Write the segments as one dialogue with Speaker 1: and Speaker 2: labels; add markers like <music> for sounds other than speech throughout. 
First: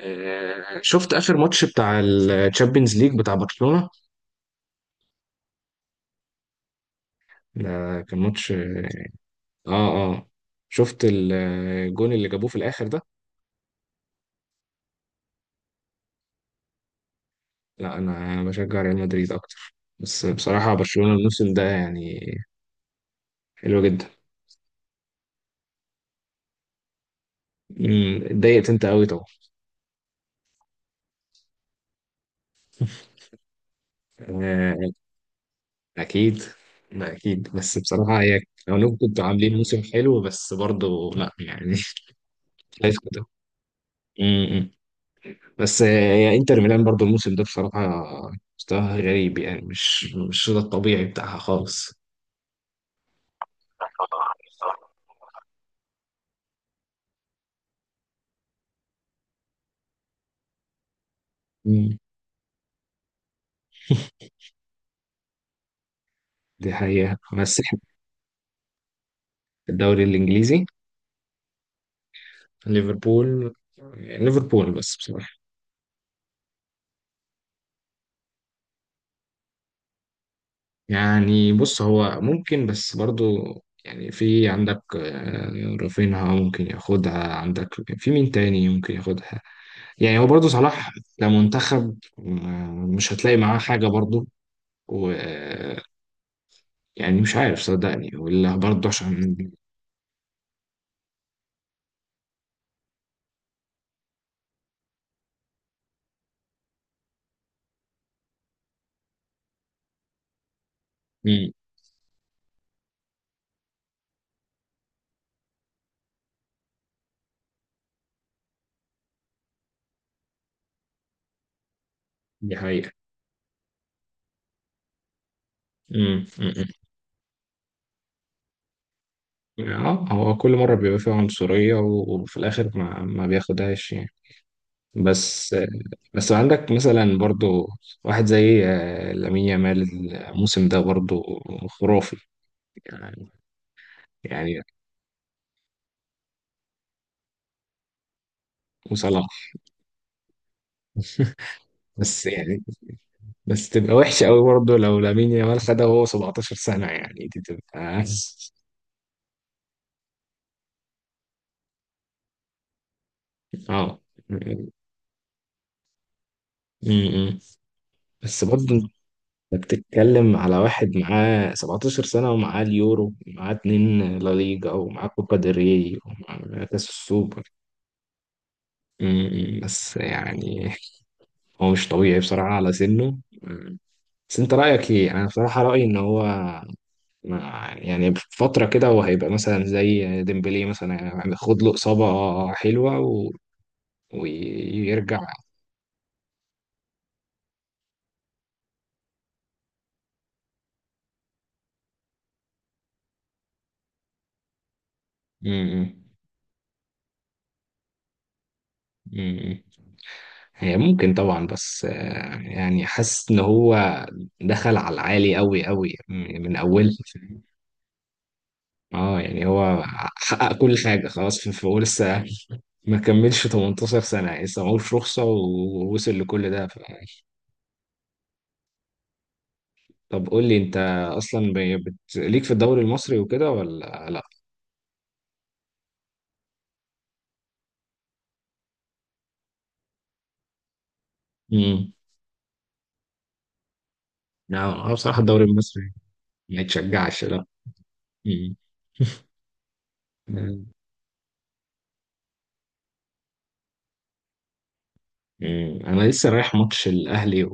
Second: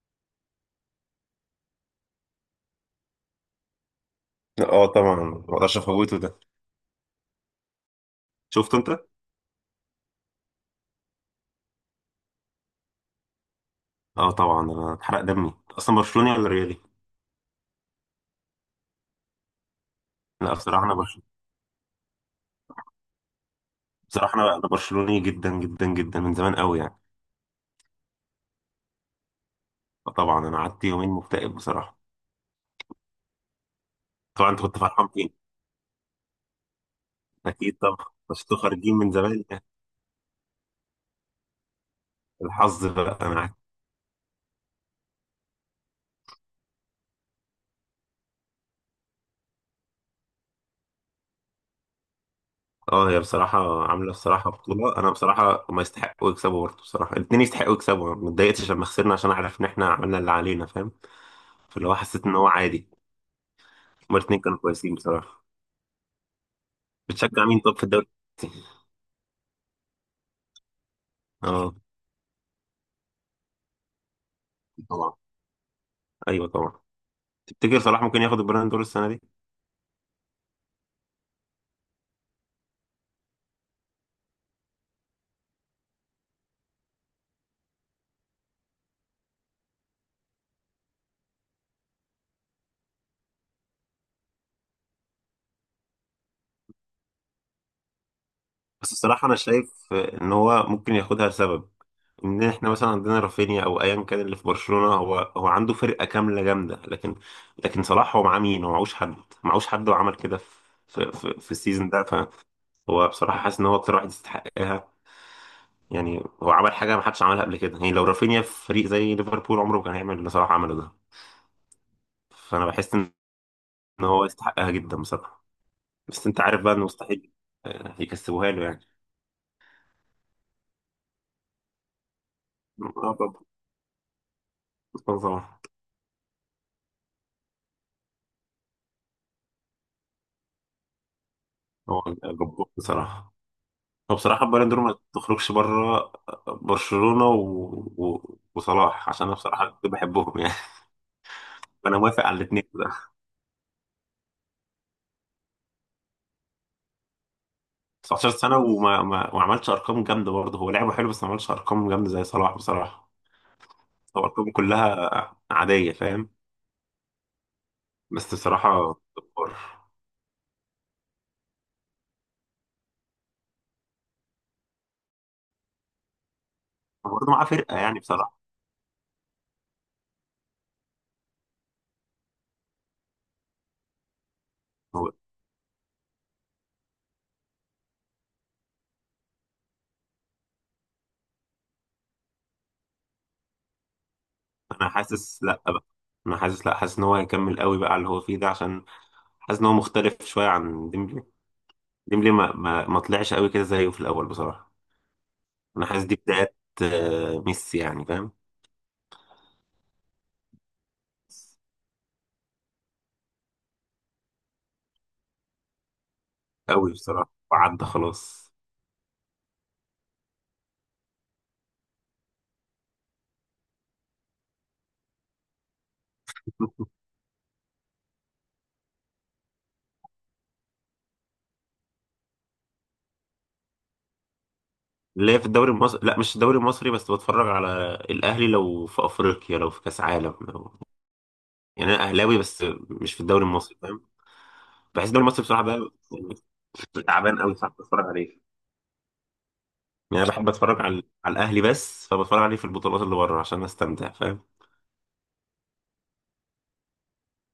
Speaker 1: شفت اخر ماتش بتاع الشامبيونز ليج بتاع برشلونة.
Speaker 2: اه، طبعا ما اقدرش افوته ده.
Speaker 1: ده كان ماتش
Speaker 2: شفته
Speaker 1: اه
Speaker 2: انت؟
Speaker 1: اه شفت الجون اللي جابوه في الاخر ده.
Speaker 2: اه طبعا، انا اتحرق دمي اصلا. برشلوني ولا ريالي؟
Speaker 1: لا انا بشجع ريال مدريد اكتر، بس
Speaker 2: لا،
Speaker 1: بصراحة
Speaker 2: بصراحه انا
Speaker 1: برشلونة
Speaker 2: برشلوني.
Speaker 1: الموسم ده يعني حلو جدا.
Speaker 2: بصراحه انا برشلوني جدا جدا جدا من زمان قوي يعني.
Speaker 1: اتضايقت انت قوي طبعا.
Speaker 2: فطبعا انا قعدت يومين مكتئب بصراحه. طبعا انت كنت
Speaker 1: آه،
Speaker 2: فرحان فين.
Speaker 1: اكيد. لا اكيد،
Speaker 2: اكيد
Speaker 1: بس
Speaker 2: طبعا،
Speaker 1: بصراحة هي
Speaker 2: بس انتوا
Speaker 1: لو
Speaker 2: خارجين
Speaker 1: انكم
Speaker 2: من
Speaker 1: كنتوا
Speaker 2: زمان
Speaker 1: عاملين
Speaker 2: يعني.
Speaker 1: موسم حلو بس برضه لا يعني <laughs>
Speaker 2: الحظ
Speaker 1: شايف
Speaker 2: بقى انا عارف.
Speaker 1: كده. بس يعني انتر ميلان برضو الموسم ده بصراحة مستواها غريب، يعني مش ده الطبيعي بتاعها خالص.
Speaker 2: اه، هي بصراحه عامله بصراحه بطوله. انا بصراحه ما يستحقوا يكسبوا برضه، بصراحه الاثنين يستحقوا يكسبوا. ما اتضايقتش لما خسرنا عشان عارف ان احنا عملنا اللي علينا، فاهم؟ فاللي هو
Speaker 1: مم.
Speaker 2: حسيت ان هو عادي. هما الاثنين كانوا كويسين بصراحه.
Speaker 1: دي حقيقة
Speaker 2: بتشجع
Speaker 1: بس
Speaker 2: مين طب
Speaker 1: احنا
Speaker 2: في الدوري؟
Speaker 1: في الدوري الإنجليزي
Speaker 2: اه،
Speaker 1: ليفربول. ليفربول بس
Speaker 2: طبعا.
Speaker 1: بصراحة
Speaker 2: ايوه طبعا. تفتكر صلاح ممكن ياخد البالون دور السنه دي؟
Speaker 1: يعني بص، هو ممكن بس برضو يعني في عندك، رافينها ممكن ياخدها عندك. في مين تاني ممكن ياخدها؟ يعني هو برضو صلاح كمنتخب، مش هتلاقي معاه حاجة برضو. يعني مش عارف صدقني ولا برضه
Speaker 2: بس الصراحه انا
Speaker 1: عشان.
Speaker 2: شايف ان هو ممكن ياخدها لسبب. ان احنا مثلا عندنا رافينيا او ايا كان اللي في برشلونه، هو عنده فرقه كامله جامده، لكن لكن صلاح هو معاه مين؟ هو معهوش حد. معهوش حد وعمل كده في في
Speaker 1: مم.
Speaker 2: السيزون ده. فهو بصراحه حاسس ان هو اكتر واحد يستحقها. يعني هو عمل حاجه ما حدش عملها قبل كده، يعني لو رافينيا في فريق زي ليفربول عمره ما كان هيعمل اللي صلاح عمله ده.
Speaker 1: دي
Speaker 2: فانا
Speaker 1: حقيقة.
Speaker 2: بحس ان هو يستحقها جدا بصراحه.
Speaker 1: مم.
Speaker 2: بس انت عارف
Speaker 1: مم.
Speaker 2: بقى انه مستحيل يكسبوها له يعني.
Speaker 1: اه، هو كل مرة بيبقى فيها عنصرية وفي الآخر ما,
Speaker 2: آه،
Speaker 1: ما بياخدهاش يعني.
Speaker 2: بطل
Speaker 1: بس
Speaker 2: صلاح.
Speaker 1: بس عندك مثلا برضه واحد زي، لامين يامال الموسم ده برضه
Speaker 2: هو
Speaker 1: خرافي
Speaker 2: جبار
Speaker 1: يعني.
Speaker 2: بصراحة. هو بصراحة
Speaker 1: يعني
Speaker 2: البالون دور ما تخرجش بره. برشلونة وصلاح، عشان
Speaker 1: وصلاح.
Speaker 2: انا بصراحة كنت بحبهم يعني. <laughs> فانا
Speaker 1: بس
Speaker 2: موافق على
Speaker 1: يعني
Speaker 2: الاثنين ده.
Speaker 1: بس تبقى وحشة قوي برضه لو لامين يامال خدها وهو 17 سنة، يعني دي تبقى
Speaker 2: 19 سنة وما ما... ما عملش ارقام جامدة برضه. هو لعبه حلو، بس ما عملش ارقام جامدة زي صلاح بصراحة.
Speaker 1: <laughs> اه.
Speaker 2: هو ارقامه كلها عادية، فاهم؟
Speaker 1: مم.
Speaker 2: بس
Speaker 1: بس برضه انت
Speaker 2: بصراحة جبار.
Speaker 1: بتتكلم على واحد معاه 17 سنة، ومعاه اليورو، ومعاه اتنين لا ليجا، ومعاه كوبا ديل ري، ومعاه كاس
Speaker 2: هو برضه
Speaker 1: السوبر.
Speaker 2: معاه فرقة يعني بصراحة.
Speaker 1: بس يعني هو مش طبيعي بصراحة على سنه. أمم. بس انت رأيك ايه؟
Speaker 2: هو
Speaker 1: انا بصراحة رأيي ان هو، يعني في فترة كده هو هيبقى مثلا زي ديمبلي مثلا، يعني خد له إصابة حلوة و
Speaker 2: انا
Speaker 1: ويرجع.
Speaker 2: حاسس لا بقى. انا حاسس لا، حاسس ان هو هيكمل قوي بقى على اللي هو فيه ده، عشان حاسس ان هو مختلف شويه عن ديمبلي. ديمبلي ما طلعش قوي كده زيه في الاول بصراحه. انا
Speaker 1: أمم،
Speaker 2: حاسس دي بدايات ميسي يعني، فاهم؟
Speaker 1: أمم. هي ممكن طبعا، بس يعني حاسس ان هو دخل على العالي قوي قوي، من
Speaker 2: قوي
Speaker 1: اول.
Speaker 2: بصراحه وعدى خلاص.
Speaker 1: اه يعني هو حقق كل حاجه خلاص، في في هو لسه ما كملش 18 سنه، يعني لسه معهوش رخصه ووصل لكل ده ف
Speaker 2: <laughs>
Speaker 1: طب قول لي انت، اصلا ليك في الدوري المصري وكده ولا لا؟
Speaker 2: اللي هي في الدوري المصري، لا، مش الدوري المصري، بس بتفرج على الاهلي لو في افريقيا، لو في كاس عالم،
Speaker 1: امم.
Speaker 2: يعني انا اهلاوي، بس مش في الدوري المصري، فاهم؟
Speaker 1: لا أنا
Speaker 2: بحس
Speaker 1: بصراحه
Speaker 2: الدوري المصري
Speaker 1: الدوري
Speaker 2: بصراحه
Speaker 1: المصري
Speaker 2: بقى يعني
Speaker 1: ما يتشجعش
Speaker 2: تعبان
Speaker 1: لا.
Speaker 2: قوي، صعب اتفرج عليه.
Speaker 1: امم.
Speaker 2: يعني انا بحب اتفرج على على الاهلي بس، فبتفرج عليه في البطولات اللي بره عشان استمتع، فاهم؟
Speaker 1: <laughs> انا لسه رايح ماتش الاهلي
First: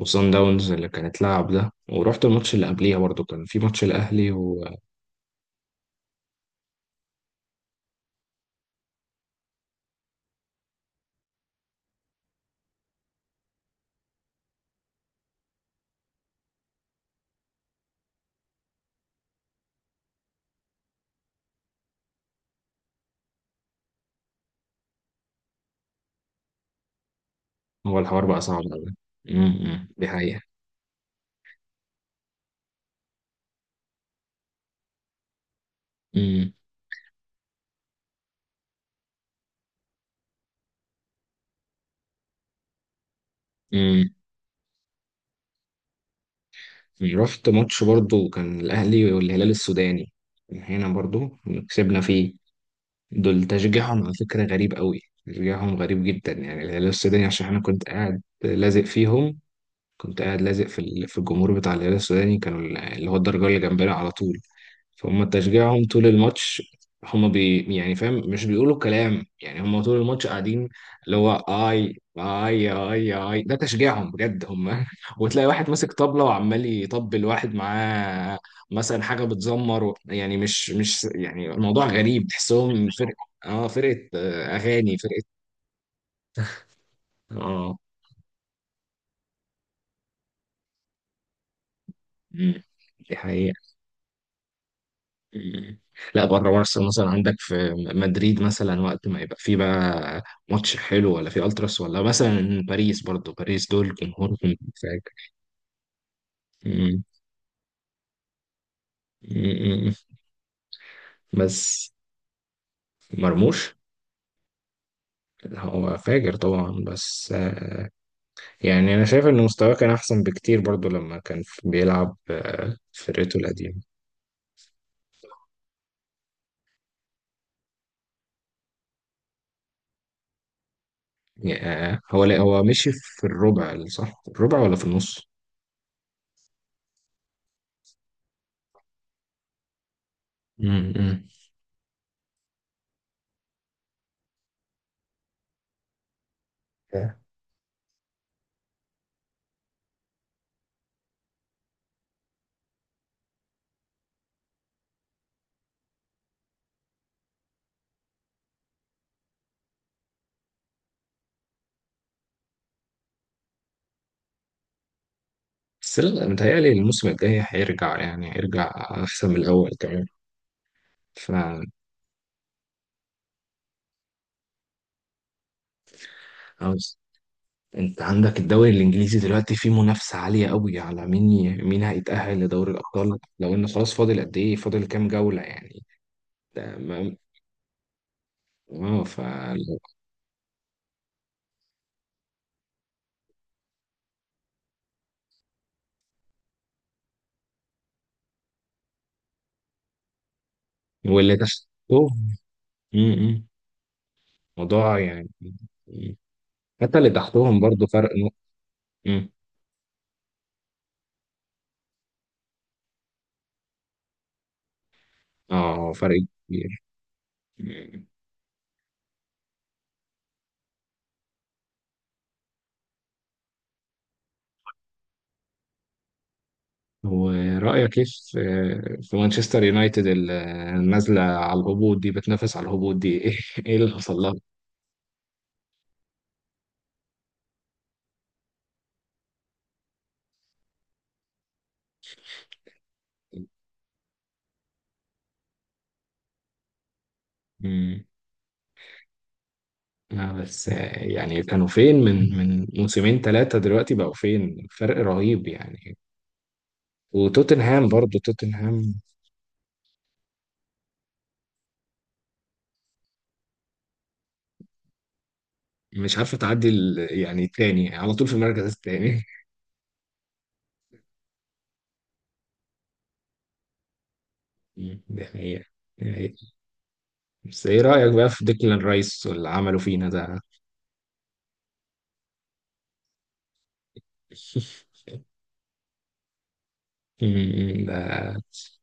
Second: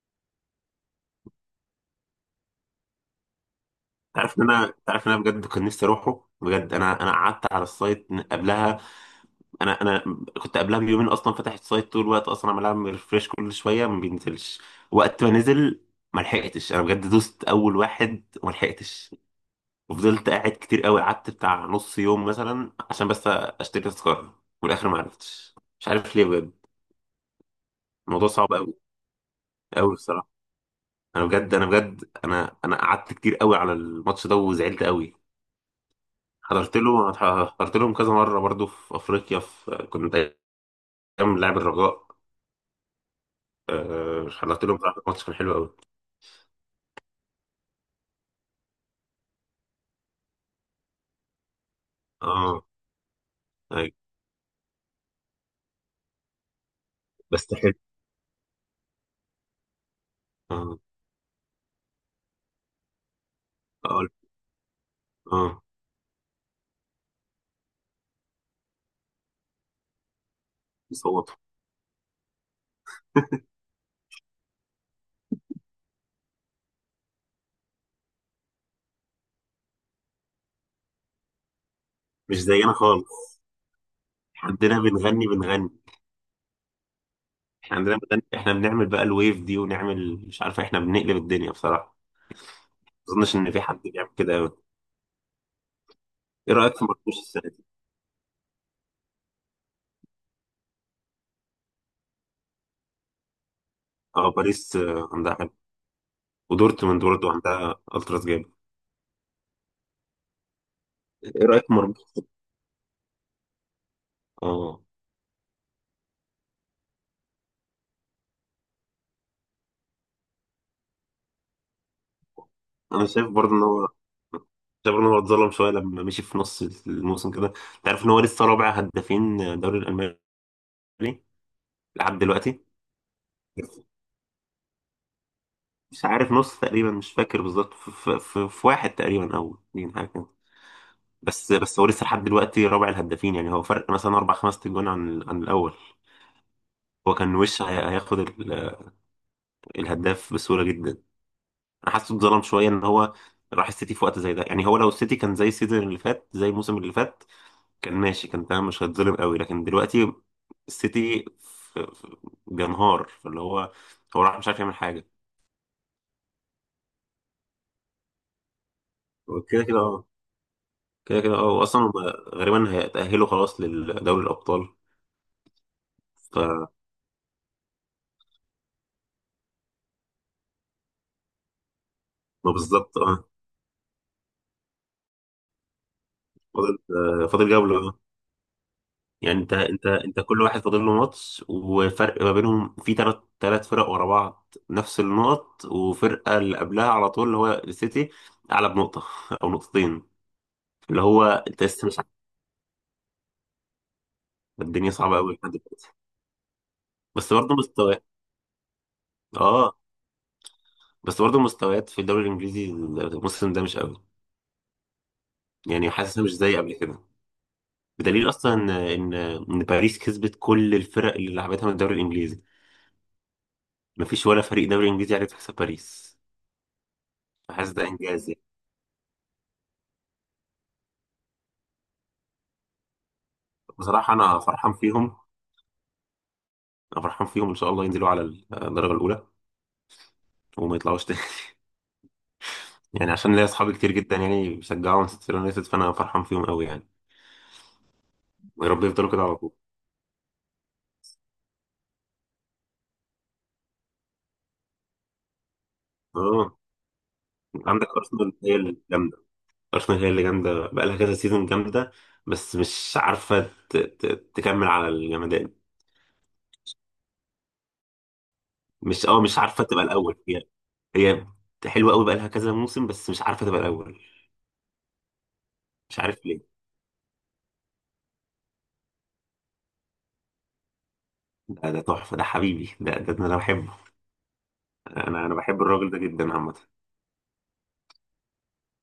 Speaker 1: وصن داونز اللي كانت لعب ده، ورحت الماتش اللي قبليها برضو كان في ماتش الأهلي
Speaker 2: تعرف ان
Speaker 1: وهو
Speaker 2: انا تعرف ان انا بجد كنت نفسي اروحه بجد. انا انا قعدت على السايت من قبلها انا كنت قبلها بيومين اصلا فاتح السايت طول الوقت، اصلا عمال ريفريش كل شويه، ما بينزلش. وقت ما نزل ما لحقتش، انا بجد دوست اول واحد وما لحقتش. وفضلت قاعد كتير قوي، قعدت بتاع نص يوم مثلا عشان بس اشتري تذكره. وفي الاخر ما عرفتش، مش عارف ليه بجد.
Speaker 1: الحوار
Speaker 2: الموضوع
Speaker 1: بقى
Speaker 2: صعب
Speaker 1: صعب
Speaker 2: قوي،
Speaker 1: أوي. امم،
Speaker 2: قوي
Speaker 1: دي
Speaker 2: بصراحه.
Speaker 1: حقيقة.
Speaker 2: انا بجد انا بجد انا انا قعدت كتير قوي على الماتش ده وزعلت قوي.
Speaker 1: امم.
Speaker 2: حضرت له، حضرت لهم كذا مرة برضو في أفريقيا، في كنت أيام لاعب الرجاء.
Speaker 1: امم.
Speaker 2: حضرت لهم بصراحة ماتش كان حلو أوي.
Speaker 1: رحت ماتش برضو كان الأهلي والهلال السوداني هنا برضو، كسبنا فيه.
Speaker 2: اه.
Speaker 1: دول
Speaker 2: أيوة.
Speaker 1: تشجيعهم على فكرة غريب قوي، تشجيعهم غريب جدا، يعني الهلال السوداني، عشان
Speaker 2: بس
Speaker 1: أنا
Speaker 2: حلو.
Speaker 1: كنت قاعد لازق فيهم. كنت قاعد لازق في
Speaker 2: اه.
Speaker 1: في الجمهور بتاع الهلال السوداني، كانوا اللي هو الدرجة اللي جنبنا
Speaker 2: أقول.
Speaker 1: على طول. فهم
Speaker 2: اه.
Speaker 1: تشجيعهم طول الماتش، هم بي يعني فاهم مش بيقولوا كلام، يعني هم طول الماتش قاعدين اللي هو
Speaker 2: بيصوتوا.
Speaker 1: اي اي اي اي،
Speaker 2: <laughs>
Speaker 1: ده تشجيعهم بجد هم <laughs> وتلاقي واحد ماسك طبلة وعمال يطبل، واحد معاه مثلا حاجة بتزمر و يعني مش يعني الموضوع غريب،
Speaker 2: مش زينا
Speaker 1: تحسهم
Speaker 2: خالص.
Speaker 1: فرقة. اه فرقة،
Speaker 2: عندنا
Speaker 1: اغاني
Speaker 2: بنغني
Speaker 1: فرقة.
Speaker 2: بنغني. احنا
Speaker 1: اه.
Speaker 2: عندنا بنغني، احنا بنعمل بقى الويف دي، ونعمل مش عارف، احنا بنقلب الدنيا بصراحة.
Speaker 1: مم.
Speaker 2: ما
Speaker 1: دي
Speaker 2: أظنش إن
Speaker 1: حقيقة.
Speaker 2: في حد بيعمل كده أوي.
Speaker 1: مم. لا بره
Speaker 2: إيه رأيك في
Speaker 1: مارسل مثلا،
Speaker 2: مرموش
Speaker 1: عندك
Speaker 2: السنة دي؟
Speaker 1: في مدريد مثلا وقت ما يبقى في بقى ماتش حلو ولا في التراس، ولا مثلا باريس، برضو باريس دول
Speaker 2: اه،
Speaker 1: جمهورهم
Speaker 2: باريس
Speaker 1: فاجر.
Speaker 2: عندها حلو.
Speaker 1: مم.
Speaker 2: ودورتموند برضه عندها ألتراس جامد.
Speaker 1: مم.
Speaker 2: إيه رأيك في
Speaker 1: بس
Speaker 2: مرموش؟
Speaker 1: مرموش
Speaker 2: اه.
Speaker 1: هو فاجر طبعا، بس يعني انا شايف ان مستواه كان احسن بكتير برضو لما كان بيلعب، في
Speaker 2: انا شايف
Speaker 1: فرقته
Speaker 2: برضه ان
Speaker 1: القديمه.
Speaker 2: هو، شايف ان هو اتظلم شويه لما مشي في نص الموسم كده. انت عارف ان هو لسه رابع هدافين الدوري الالماني
Speaker 1: يعني،
Speaker 2: لحد
Speaker 1: هو لا
Speaker 2: دلوقتي.
Speaker 1: هو مشي في الربع، صح الربع ولا في النص؟
Speaker 2: مش عارف، نص تقريبا، مش فاكر بالظبط، في واحد تقريبا او اتنين، حاجه كده.
Speaker 1: مم.
Speaker 2: بس هو لسه لحد دلوقتي رابع الهدافين، يعني هو فرق مثلا اربع خمس تجوان عن عن الاول. هو كان وش هياخد الهداف بسهوله جدا. انا حاسه اتظلم شويه ان هو راح السيتي في وقت زي ده. يعني هو لو السيتي كان زي السيزون اللي فات، زي الموسم اللي فات، كان ماشي، كان تمام، مش هتظلم قوي. لكن دلوقتي السيتي بينهار، فاللي هو هو راح مش عارف يعمل حاجة.
Speaker 1: بس لا متهيألي الموسم الجاي هيرجع، يعني هيرجع أحسن من
Speaker 2: هو كده
Speaker 1: الأول
Speaker 2: كده
Speaker 1: كمان.
Speaker 2: اه، كده
Speaker 1: ف
Speaker 2: كده اه. واصلا هم غالبا هيتأهلوا خلاص لدوري الأبطال. ف،
Speaker 1: عاوز- أنت عندك الدوري الإنجليزي دلوقتي فيه منافسة عالية قوي على مين مين هيتأهل
Speaker 2: ما
Speaker 1: لدوري
Speaker 2: بالظبط
Speaker 1: الأبطال،
Speaker 2: اه.
Speaker 1: لو إن خلاص فاضل قد إيه، فاضل كام جولة يعني؟ ده
Speaker 2: فاضل،
Speaker 1: ما...
Speaker 2: فاضل جولة اه.
Speaker 1: آه ف.
Speaker 2: يعني انت كل واحد فاضل له ماتش، وفرق ما بينهم في ثلاث فرق ورا بعض نفس النقط، وفرقة اللي قبلها على طول اللي هو السيتي أعلى بنقطة <laughs> أو نقطتين. اللي هو
Speaker 1: واللي
Speaker 2: انت لسه مش عارف.
Speaker 1: تحتهم، م- م.
Speaker 2: الدنيا
Speaker 1: موضوع
Speaker 2: صعبة
Speaker 1: يعني.
Speaker 2: قوي لحد دلوقتي.
Speaker 1: حتى اللي
Speaker 2: بس برضه
Speaker 1: تحتهم برضه
Speaker 2: مستويات.
Speaker 1: فرق نقطة. م.
Speaker 2: اه، بس برضه مستويات في الدوري الانجليزي الموسم ده مش قوي، يعني
Speaker 1: آه فرق
Speaker 2: حاسسها مش زي قبل
Speaker 1: كبير.
Speaker 2: كده.
Speaker 1: م.
Speaker 2: بدليل اصلا ان ان إن باريس كسبت كل الفرق اللي لعبتها من الدوري الانجليزي. مفيش ولا فريق دوري انجليزي عرف يكسب باريس. فحاسس ده
Speaker 1: ورأيك ايه
Speaker 2: انجاز
Speaker 1: في
Speaker 2: يعني.
Speaker 1: في مانشستر يونايتد النازلة على الهبوط دي، بتنافس على الهبوط دي <laughs> ايه ايه اللي
Speaker 2: بصراحه
Speaker 1: حصل لها؟
Speaker 2: انا فرحان فيهم، انا فرحان فيهم. ان شاء الله ينزلوا على الدرجه الاولى وما يطلعوش تاني. <laughs> يعني عشان ليا اصحابي كتير جدا يعني بيشجعوا مانشستر يونايتد، فانا فرحان فيهم قوي يعني.
Speaker 1: مم.
Speaker 2: ويا رب يفضلوا كده على طول.
Speaker 1: لا بس يعني كانوا فين من موسمين ثلاثة، دلوقتي بقوا فين؟ فرق رهيب يعني.
Speaker 2: اه، عندك
Speaker 1: وتوتنهام، برضو
Speaker 2: ارسنال هي
Speaker 1: توتنهام
Speaker 2: الجامده. ارسنال هي اللي جامده، بقى لها كذا سيزون جامده، بس مش عارفه تكمل على الجمدان.
Speaker 1: مش عارفة تعدي يعني التاني على طول في المركز
Speaker 2: مش، اه،
Speaker 1: التاني.
Speaker 2: مش عارفه تبقى الاول. هي هي حلوه قوي، بقى لها كذا موسم، بس مش عارفه تبقى الاول.
Speaker 1: مم. <laughs> دي حقيقة.
Speaker 2: مش
Speaker 1: دي
Speaker 2: عارف
Speaker 1: حقيقة.
Speaker 2: ليه.
Speaker 1: بس ايه رأيك بقى في ديكلان رايس واللي عمله فينا ده؟
Speaker 2: ده ده تحفه، ده حبيبي، ده انا بحبه. انا
Speaker 1: <laughs>
Speaker 2: انا بحب الراجل ده جدا عامه.
Speaker 1: ده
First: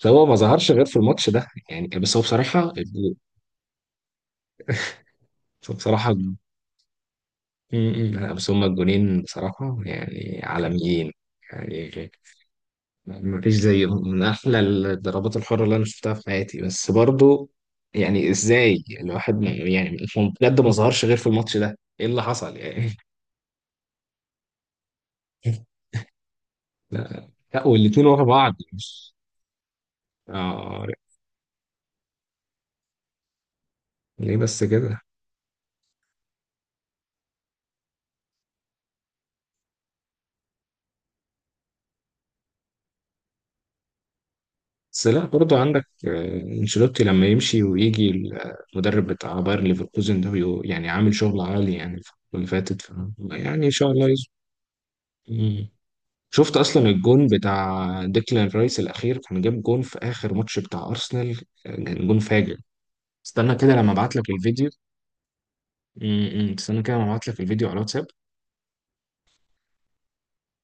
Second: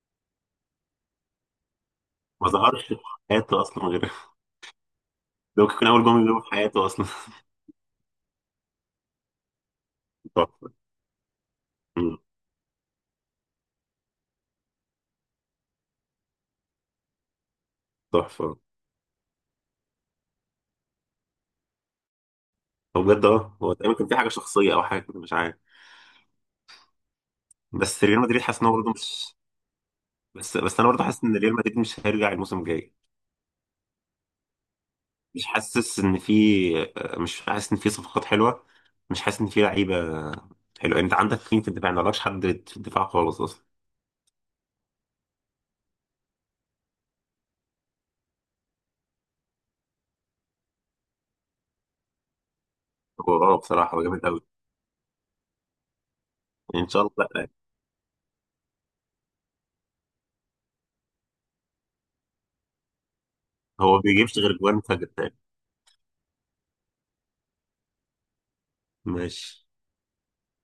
Speaker 1: بس هو ما ظهرش غير في الماتش ده يعني، بس هو
Speaker 2: ما
Speaker 1: بصراحة.
Speaker 2: ظهرش في حياته اصلا غير. <laughs> ده ممكن يكون اول
Speaker 1: بصراحة
Speaker 2: جمله له في حياته اصلا.
Speaker 1: أمم. لا، بس هما الجونين بصراحة
Speaker 2: <laughs>
Speaker 1: يعني
Speaker 2: تحفه.
Speaker 1: عالميين. يعني
Speaker 2: أمم،
Speaker 1: ما فيش زيهم، من أحلى الضربات الحرة اللي أنا شفتها في حياتي. بس برضو يعني
Speaker 2: تحفه.
Speaker 1: إزاي الواحد يعني هو بجد ما ظهرش غير في الماتش ده، إيه اللي حصل يعني؟
Speaker 2: هو بجد اه، هو تقريبا كان في حاجه شخصيه او حاجه كده مش عارف.
Speaker 1: <laughs> لا لا،
Speaker 2: بس
Speaker 1: والاتنين
Speaker 2: ريال
Speaker 1: ورا
Speaker 2: مدريد
Speaker 1: بعض
Speaker 2: حاسس ان هو برضه
Speaker 1: مش
Speaker 2: مش. بس
Speaker 1: آه.
Speaker 2: انا برضه حاسس ان ريال مدريد مش هيرجع الموسم الجاي.
Speaker 1: ليه بس كده؟
Speaker 2: مش حاسس ان في، مش حاسس ان في صفقات حلوه، مش حاسس ان في لعيبه حلوه. يعني انت عندك مين في الدفاع؟ ما عندكش حد في الدفاع خالص اصلا.
Speaker 1: بس لا برضه عندك، انشيلوتي لما يمشي ويجي المدرب بتاع باير ليفركوزن ده يعني عامل شغل عالي يعني الفترة اللي فاتت ف
Speaker 2: هو اه،
Speaker 1: يعني ان شاء
Speaker 2: بصراحه هو
Speaker 1: الله
Speaker 2: جامد
Speaker 1: يظبط.
Speaker 2: قوي.
Speaker 1: مم. شفت اصلا
Speaker 2: ان شاء
Speaker 1: الجون
Speaker 2: الله. لا،
Speaker 1: بتاع ديكلان رايس الاخير كان جاب جون في اخر ماتش بتاع ارسنال، كان جون فاجر. استنى كده لما
Speaker 2: هو
Speaker 1: ابعت لك
Speaker 2: بيجيبش غير
Speaker 1: الفيديو.
Speaker 2: جوان فجر تاني.
Speaker 1: مم، مم. استنى كده لما ابعت لك الفيديو على الواتساب.
Speaker 2: ماشي.